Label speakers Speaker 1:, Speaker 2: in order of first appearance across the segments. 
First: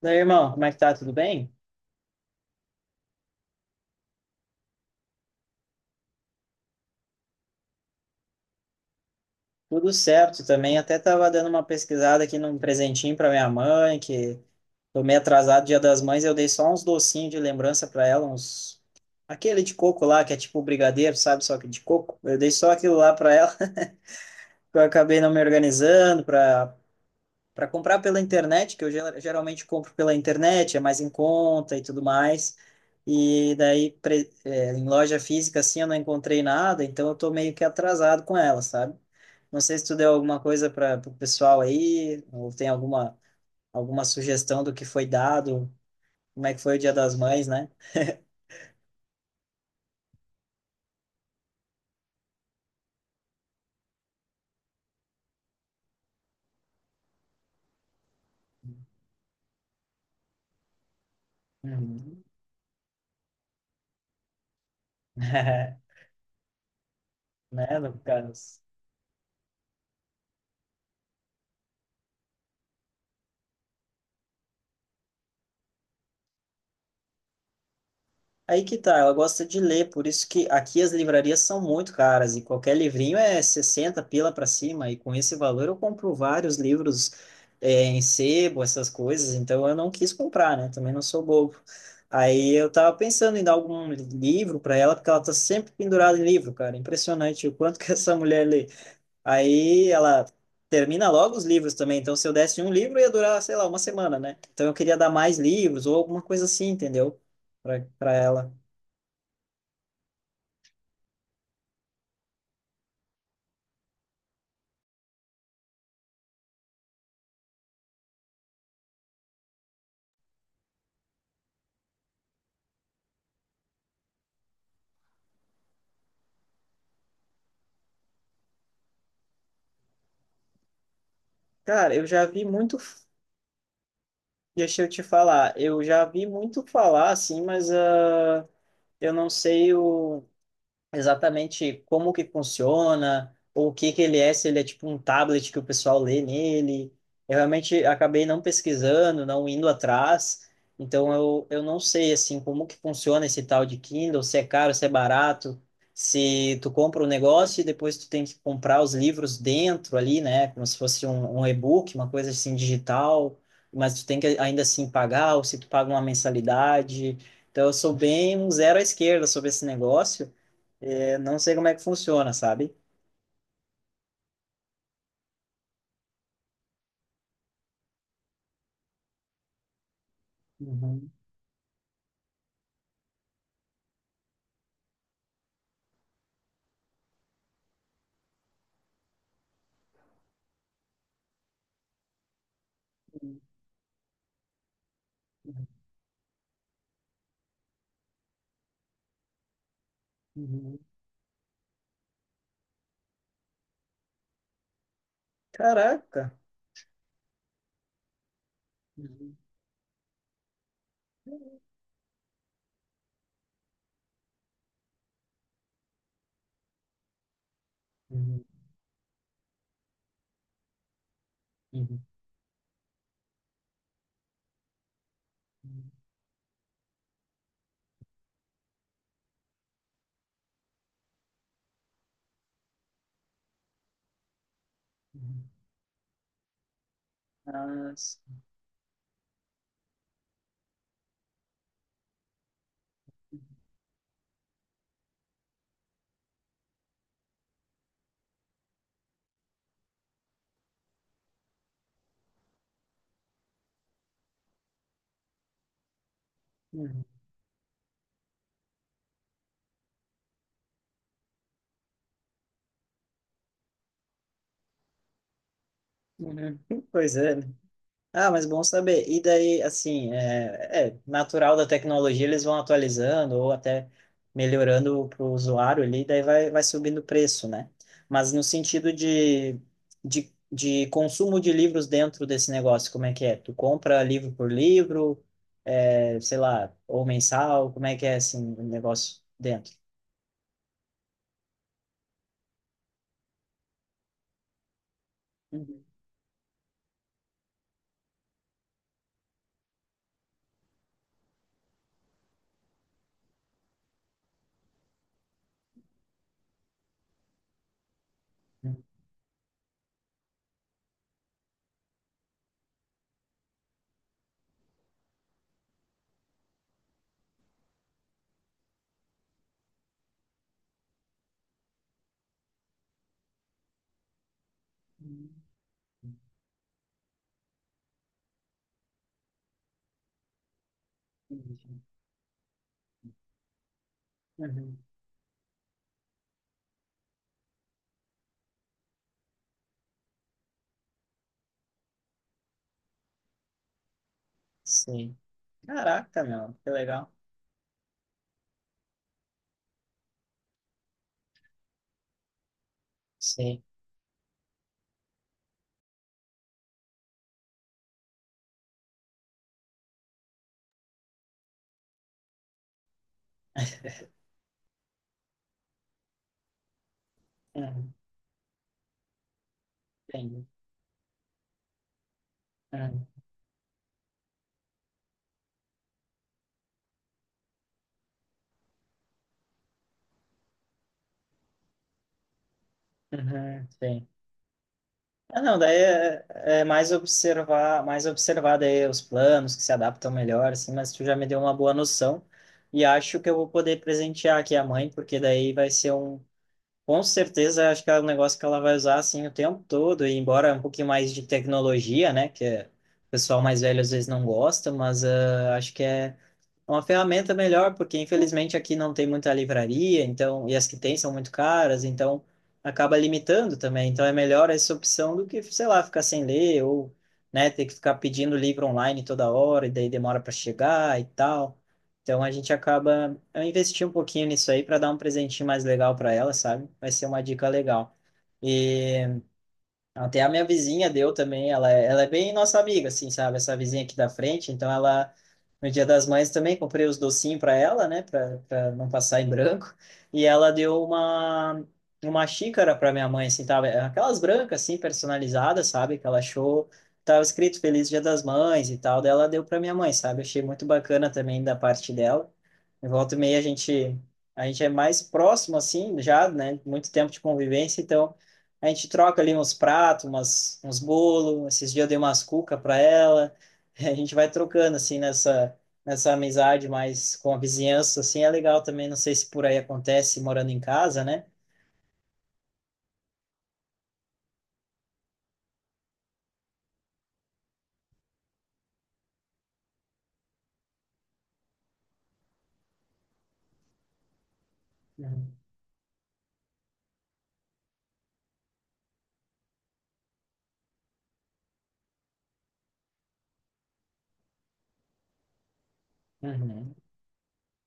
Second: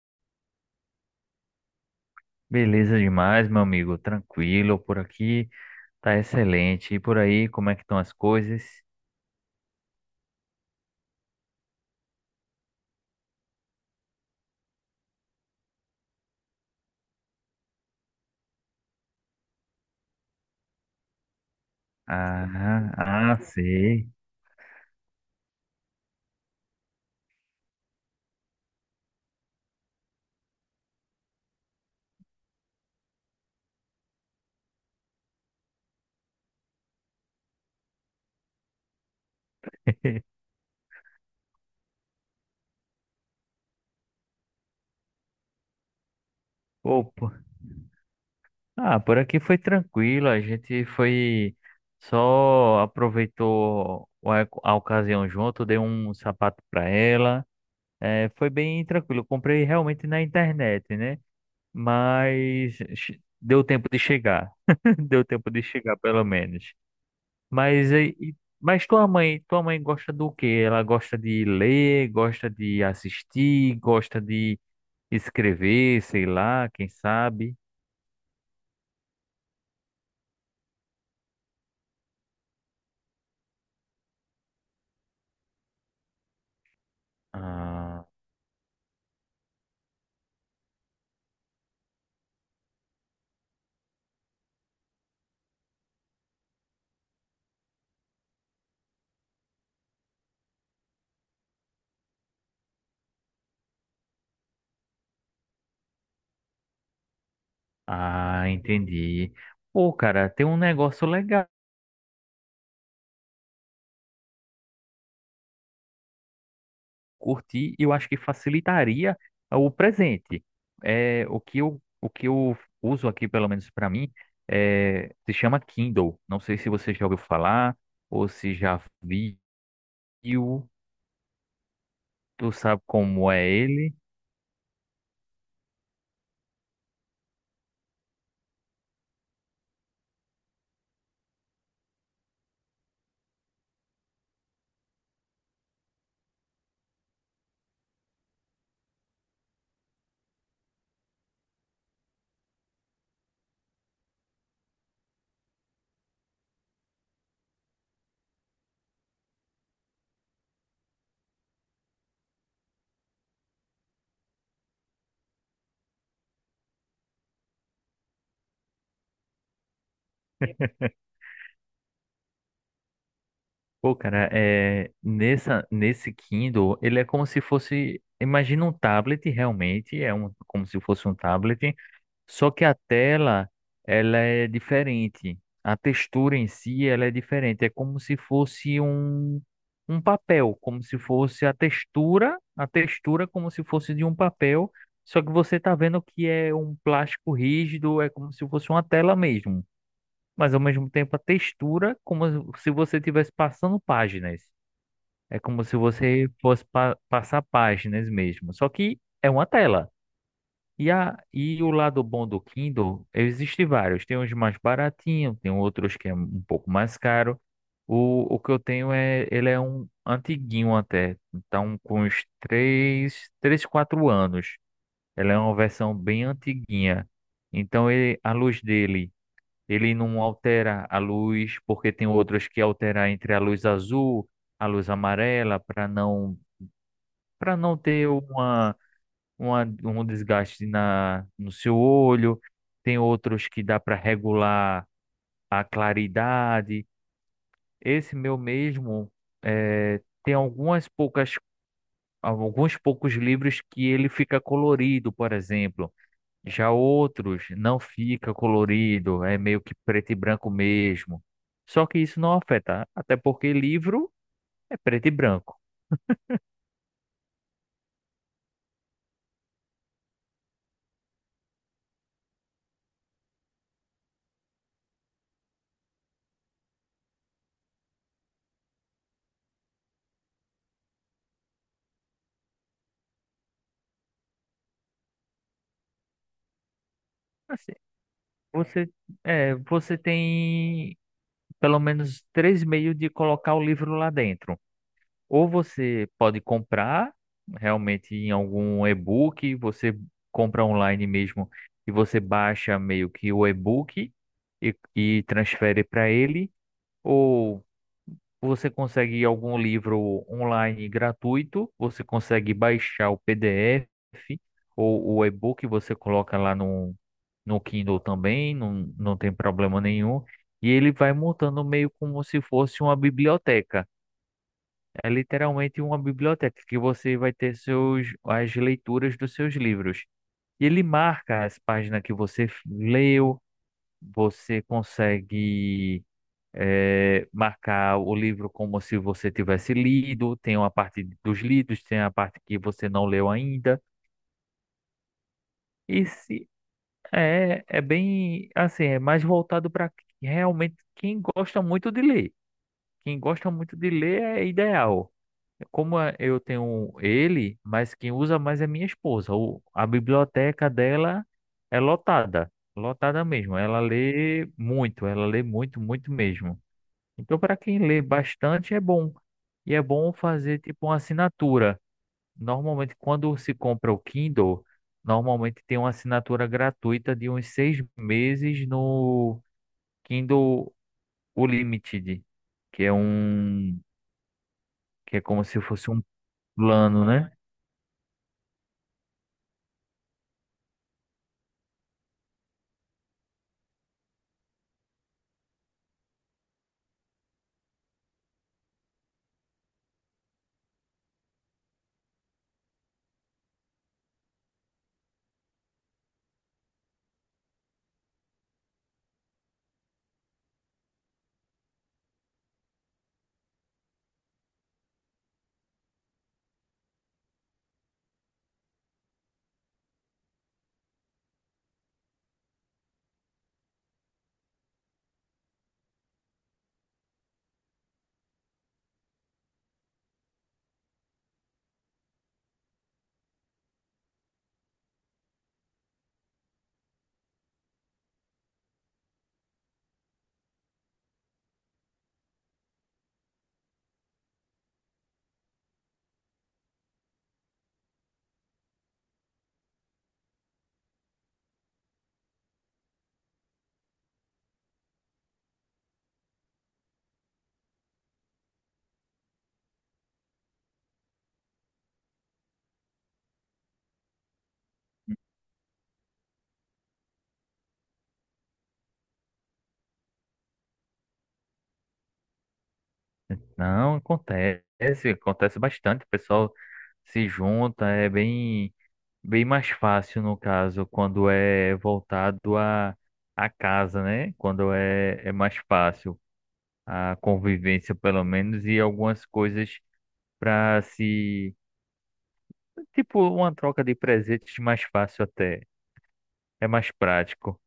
Speaker 1: Daí, irmão, como é que tá? Tudo bem?
Speaker 2: Beleza demais, meu amigo. Tranquilo, por aqui tá excelente. E por aí, como é que estão as coisas?
Speaker 1: Tudo certo também. Até tava dando uma pesquisada aqui num presentinho para minha mãe, que tô meio atrasado Dia das Mães. Eu dei só uns docinhos de lembrança para ela, uns aquele de coco lá, que é tipo brigadeiro, sabe? Só que de coco. Eu dei só
Speaker 2: Ah,
Speaker 1: aquilo lá para
Speaker 2: ah,
Speaker 1: ela, que
Speaker 2: sei.
Speaker 1: eu acabei não me organizando para comprar pela internet, que eu geralmente compro pela internet, é mais em conta e tudo mais. E daí em loja física assim eu não encontrei nada, então eu tô meio que atrasado com ela, sabe? Não sei se tu deu alguma coisa para o pessoal aí, ou tem alguma sugestão do que foi dado, como é que foi o Dia das
Speaker 2: Opa.
Speaker 1: Mães, né?
Speaker 2: Ah, por aqui foi tranquilo. A gente foi só aproveitou a ocasião junto, dei um sapato para ela. É, foi bem tranquilo. Comprei realmente na internet, né?
Speaker 1: Uhum.
Speaker 2: Deu tempo de chegar. Deu tempo de chegar, pelo menos.
Speaker 1: Né,
Speaker 2: Mas,
Speaker 1: Lucas?
Speaker 2: mas tua mãe gosta do quê? Ela gosta de ler, gosta de assistir, gosta de escrever, sei lá, quem sabe.
Speaker 1: Aí que tá, ela gosta de ler, por isso que aqui as livrarias são muito caras e qualquer livrinho é 60 pila para cima, e com esse valor eu compro vários livros é, em
Speaker 2: Ah,
Speaker 1: sebo, essas coisas, então eu não quis comprar, né? Também não sou bobo. Aí eu tava pensando em dar algum livro para ela, porque ela tá sempre pendurada em livro, cara. Impressionante o quanto que essa mulher lê. Aí ela termina logo os livros também, então se eu desse um livro ia durar, sei lá, uma semana, né? Então eu queria dar mais livros ou alguma coisa assim, entendeu? Para
Speaker 2: ah,
Speaker 1: ela.
Speaker 2: entendi. Pô, cara, tem um negócio legal. Curtir, eu acho que facilitaria o presente. É, o que eu uso aqui, pelo menos para mim, é, se chama Kindle. Não sei se você já ouviu falar ou se já viu.
Speaker 1: Cara, eu já vi
Speaker 2: Tu
Speaker 1: muito,
Speaker 2: sabe como é ele?
Speaker 1: deixa eu te falar, eu já vi muito falar assim, mas eu não sei o exatamente como que funciona, ou o que que ele é, se ele é tipo um tablet que o pessoal lê nele. Eu realmente acabei não pesquisando, não indo atrás, então eu não sei assim como que funciona esse tal de Kindle, se é caro, se é barato, se tu compra o um negócio e depois tu tem que comprar os livros dentro ali, né, como se fosse um, um e-book, uma coisa assim digital, mas tu tem que ainda assim pagar, ou se tu paga uma mensalidade. Então eu sou bem um zero à esquerda sobre esse negócio. É, não sei como é que funciona, sabe?
Speaker 2: Pô, cara, é, nesse Kindle, ele é como se fosse, imagina um tablet realmente, é um, como se fosse
Speaker 1: Uhum,
Speaker 2: um tablet, só que a tela, ela é diferente, a textura em si, ela é diferente, é como se fosse um, um papel, como se fosse a textura
Speaker 1: uhum,
Speaker 2: como se fosse de um papel, só que você tá vendo que é um plástico rígido, é como se fosse uma tela mesmo, mas ao
Speaker 1: uhum.
Speaker 2: mesmo tempo a textura, como se você estivesse passando páginas. É como se você
Speaker 1: Caraca.
Speaker 2: passar páginas mesmo. Só que é
Speaker 1: Uhum,
Speaker 2: uma tela. E o lado bom do Kindle, existem vários. Tem uns mais baratinhos, tem outros que é um pouco mais caro. O
Speaker 1: uhum,
Speaker 2: que eu tenho é, ele é um antiguinho até. Então,
Speaker 1: uhum,
Speaker 2: com uns três 4 anos. Ela é uma versão bem antiguinha. Então, ele, a luz dele, ele não altera a luz, porque tem outros que alteram entre a luz azul, a luz
Speaker 1: uhum.
Speaker 2: amarela, para para não ter
Speaker 1: Mas.
Speaker 2: uma, um desgaste na no seu olho. Tem outros que dá para regular a claridade. Esse meu mesmo, tem algumas poucas alguns poucos livros que ele fica colorido, por exemplo. Já
Speaker 1: Uhum,
Speaker 2: outros não fica colorido, é meio que preto e branco mesmo. Só que isso não afeta, até porque livro é preto e branco.
Speaker 1: uhum. Pois é, né? Ah, mas bom saber. E daí, assim, é natural da tecnologia, eles vão atualizando ou até melhorando para o usuário ali, daí vai, vai subindo o preço, né? Mas no sentido de, consumo de livros dentro desse negócio, como é que é? Tu compra livro por livro, é, sei lá, ou mensal,
Speaker 2: Assim,
Speaker 1: como é que é, assim, o
Speaker 2: você,
Speaker 1: negócio
Speaker 2: é,
Speaker 1: dentro?
Speaker 2: você tem pelo menos três meios de colocar o livro lá dentro. Ou
Speaker 1: Uhum.
Speaker 2: você pode comprar realmente em algum e-book, você compra online mesmo e você baixa meio que o e-book e transfere para ele. Ou você consegue algum livro online gratuito, você consegue baixar o PDF ou o e-book, você coloca lá no Kindle também, não tem problema nenhum. E ele vai montando meio como se fosse uma biblioteca. É literalmente uma biblioteca que você vai ter seus, as leituras dos seus livros. E ele marca as páginas que você leu, você
Speaker 1: Uhum.
Speaker 2: consegue marcar o livro como se você tivesse lido, tem uma parte dos lidos, tem a parte que você não leu ainda.
Speaker 1: Sim.
Speaker 2: E
Speaker 1: Caraca,
Speaker 2: se
Speaker 1: meu, que legal.
Speaker 2: é, é bem assim, é mais voltado para realmente quem gosta muito de ler. Quem gosta
Speaker 1: Sim.
Speaker 2: muito de ler é ideal. Eu tenho ele, mas quem usa mais é minha esposa. A biblioteca dela é lotada, lotada mesmo. Ela lê muito, muito mesmo. Então, para quem
Speaker 1: Uhum.
Speaker 2: lê bastante, é bom. E é bom
Speaker 1: Sim.
Speaker 2: fazer tipo uma assinatura. Normalmente,
Speaker 1: Uhum.
Speaker 2: quando se compra o Kindle, normalmente tem uma assinatura gratuita de uns 6 meses no Kindle Unlimited, que é
Speaker 1: Uhum,
Speaker 2: um,
Speaker 1: sim.
Speaker 2: que é
Speaker 1: Ah,
Speaker 2: como
Speaker 1: não,
Speaker 2: se
Speaker 1: daí
Speaker 2: fosse um
Speaker 1: é, é
Speaker 2: plano, né?
Speaker 1: mais observar daí os planos que se adaptam melhor, assim, mas tu já me deu uma boa noção e acho que eu vou poder presentear aqui a mãe, porque daí vai ser um, com certeza, acho que é um negócio que ela vai usar, assim, o tempo todo, e embora um pouquinho mais de tecnologia, né, o pessoal mais velho às vezes não gosta, mas ah, acho que é. É uma ferramenta melhor, porque infelizmente aqui não tem muita livraria, então, e as que tem são muito caras, então acaba limitando também. Então é melhor essa opção do que, sei lá, ficar sem ler ou, né, ter que ficar pedindo livro online toda hora e daí demora para chegar e tal. Então a gente acaba, eu investi um pouquinho nisso aí para dar um presentinho mais legal para ela, sabe? Vai ser uma dica legal. E até a minha vizinha deu também, ela é bem nossa amiga, assim, sabe? Essa vizinha aqui da frente, então ela, no Dia das Mães também, comprei os docinhos para ela, né, para não passar em branco, e ela deu uma xícara para minha mãe, assim, tava, aquelas brancas, assim, personalizadas, sabe? Que ela achou, tava escrito Feliz Dia das Mães e tal, daí ela deu para minha mãe, sabe? Achei muito bacana também da parte dela. Em volta e meia a gente é mais próximo, assim, já, né, muito tempo de convivência, então a gente troca ali uns pratos, umas, uns bolos. Esses dias eu dei umas cuca para ela. A gente vai trocando, assim, nessa amizade mais com a vizinhança, assim, é legal também. Não sei se por aí acontece morando em casa, né?
Speaker 2: Não, acontece, acontece bastante. O pessoal se junta, é bem bem mais fácil, no caso, quando é voltado à casa, né? Quando é, é
Speaker 1: Uhum.
Speaker 2: mais fácil a convivência, pelo menos, e algumas coisas para se. Tipo, uma troca de presentes mais fácil até. É
Speaker 1: Uhum.
Speaker 2: mais prático.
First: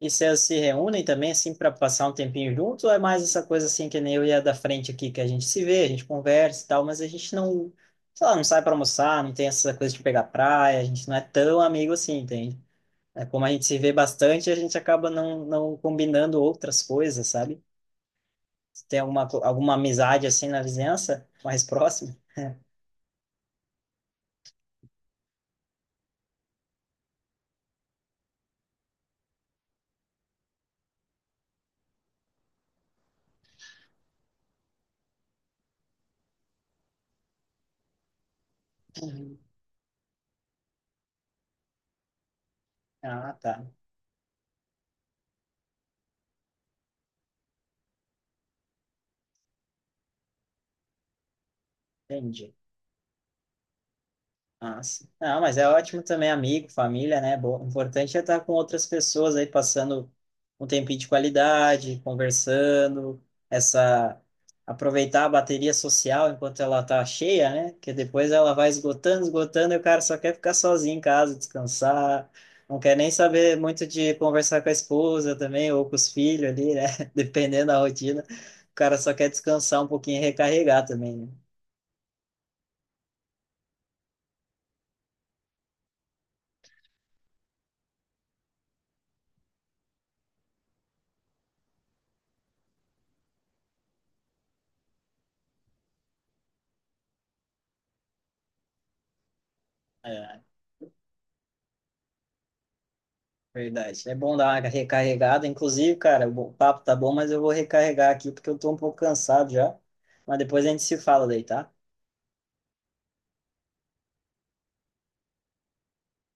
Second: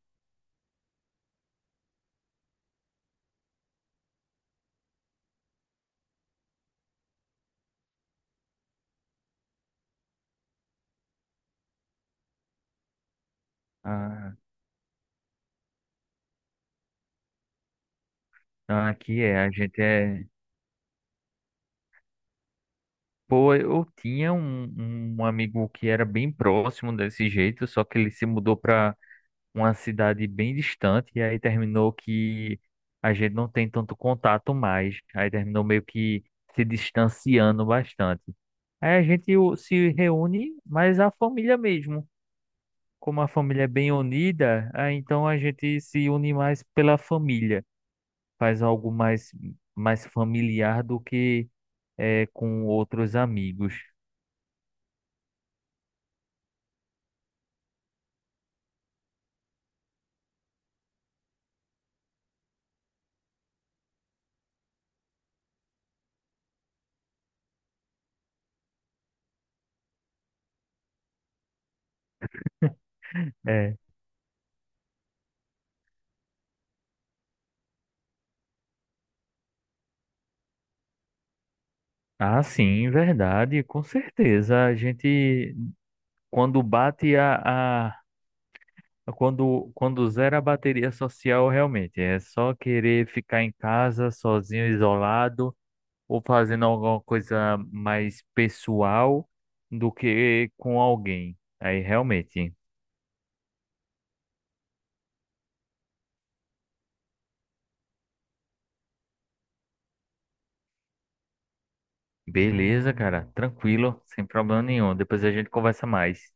Speaker 1: E vocês se reúnem também, assim, para passar um tempinho junto? Ou é mais essa coisa, assim, que nem eu e a da frente aqui, que a gente se vê, a gente conversa e tal, mas a gente não, sei lá, não sai para almoçar, não tem essa coisa de pegar praia, a gente não é tão amigo assim, entende? É, como a gente se vê
Speaker 2: Ah,
Speaker 1: bastante, a gente acaba não combinando outras coisas, sabe? Se
Speaker 2: ah,
Speaker 1: tem
Speaker 2: aqui
Speaker 1: alguma,
Speaker 2: é, a
Speaker 1: alguma
Speaker 2: gente é.
Speaker 1: amizade assim na vizinhança, mais próxima?
Speaker 2: Pô, eu tinha um amigo que era bem próximo desse jeito, só que ele se mudou para uma cidade bem distante, e aí terminou que a gente não tem tanto contato mais. Aí terminou meio que se distanciando bastante. Aí a gente
Speaker 1: Uhum.
Speaker 2: se reúne, mas a família mesmo. Como a
Speaker 1: Ah, tá.
Speaker 2: família é bem unida, aí então a gente se une mais pela família. Faz algo mais, mais familiar do que é,
Speaker 1: Entendi.
Speaker 2: com outros amigos.
Speaker 1: Ah, sim. Ah, mas é ótimo também, amigo, família, né? O importante é estar com outras pessoas aí, passando um tempinho de qualidade, conversando, essa. Aproveitar a bateria social enquanto ela tá cheia, né? Porque depois ela vai esgotando, esgotando, e o cara só quer ficar sozinho em casa, descansar, não quer nem saber
Speaker 2: É.
Speaker 1: muito de conversar com a esposa também, ou com os filhos ali, né? Dependendo da rotina, o cara só quer descansar um pouquinho e recarregar também,
Speaker 2: Ah, sim, verdade, com certeza. A gente, quando bate a... quando zera a bateria social, realmente é só querer ficar em casa, sozinho, isolado, ou fazendo alguma coisa mais pessoal do
Speaker 1: né?
Speaker 2: que com alguém. Aí, realmente,
Speaker 1: Verdade. É bom dar uma recarregada. Inclusive, cara, o papo tá bom, mas eu vou recarregar aqui porque eu tô um pouco cansado já. Mas depois a gente se fala daí, tá?
Speaker 2: beleza, cara, tranquilo, sem problema nenhum. Depois a gente conversa mais.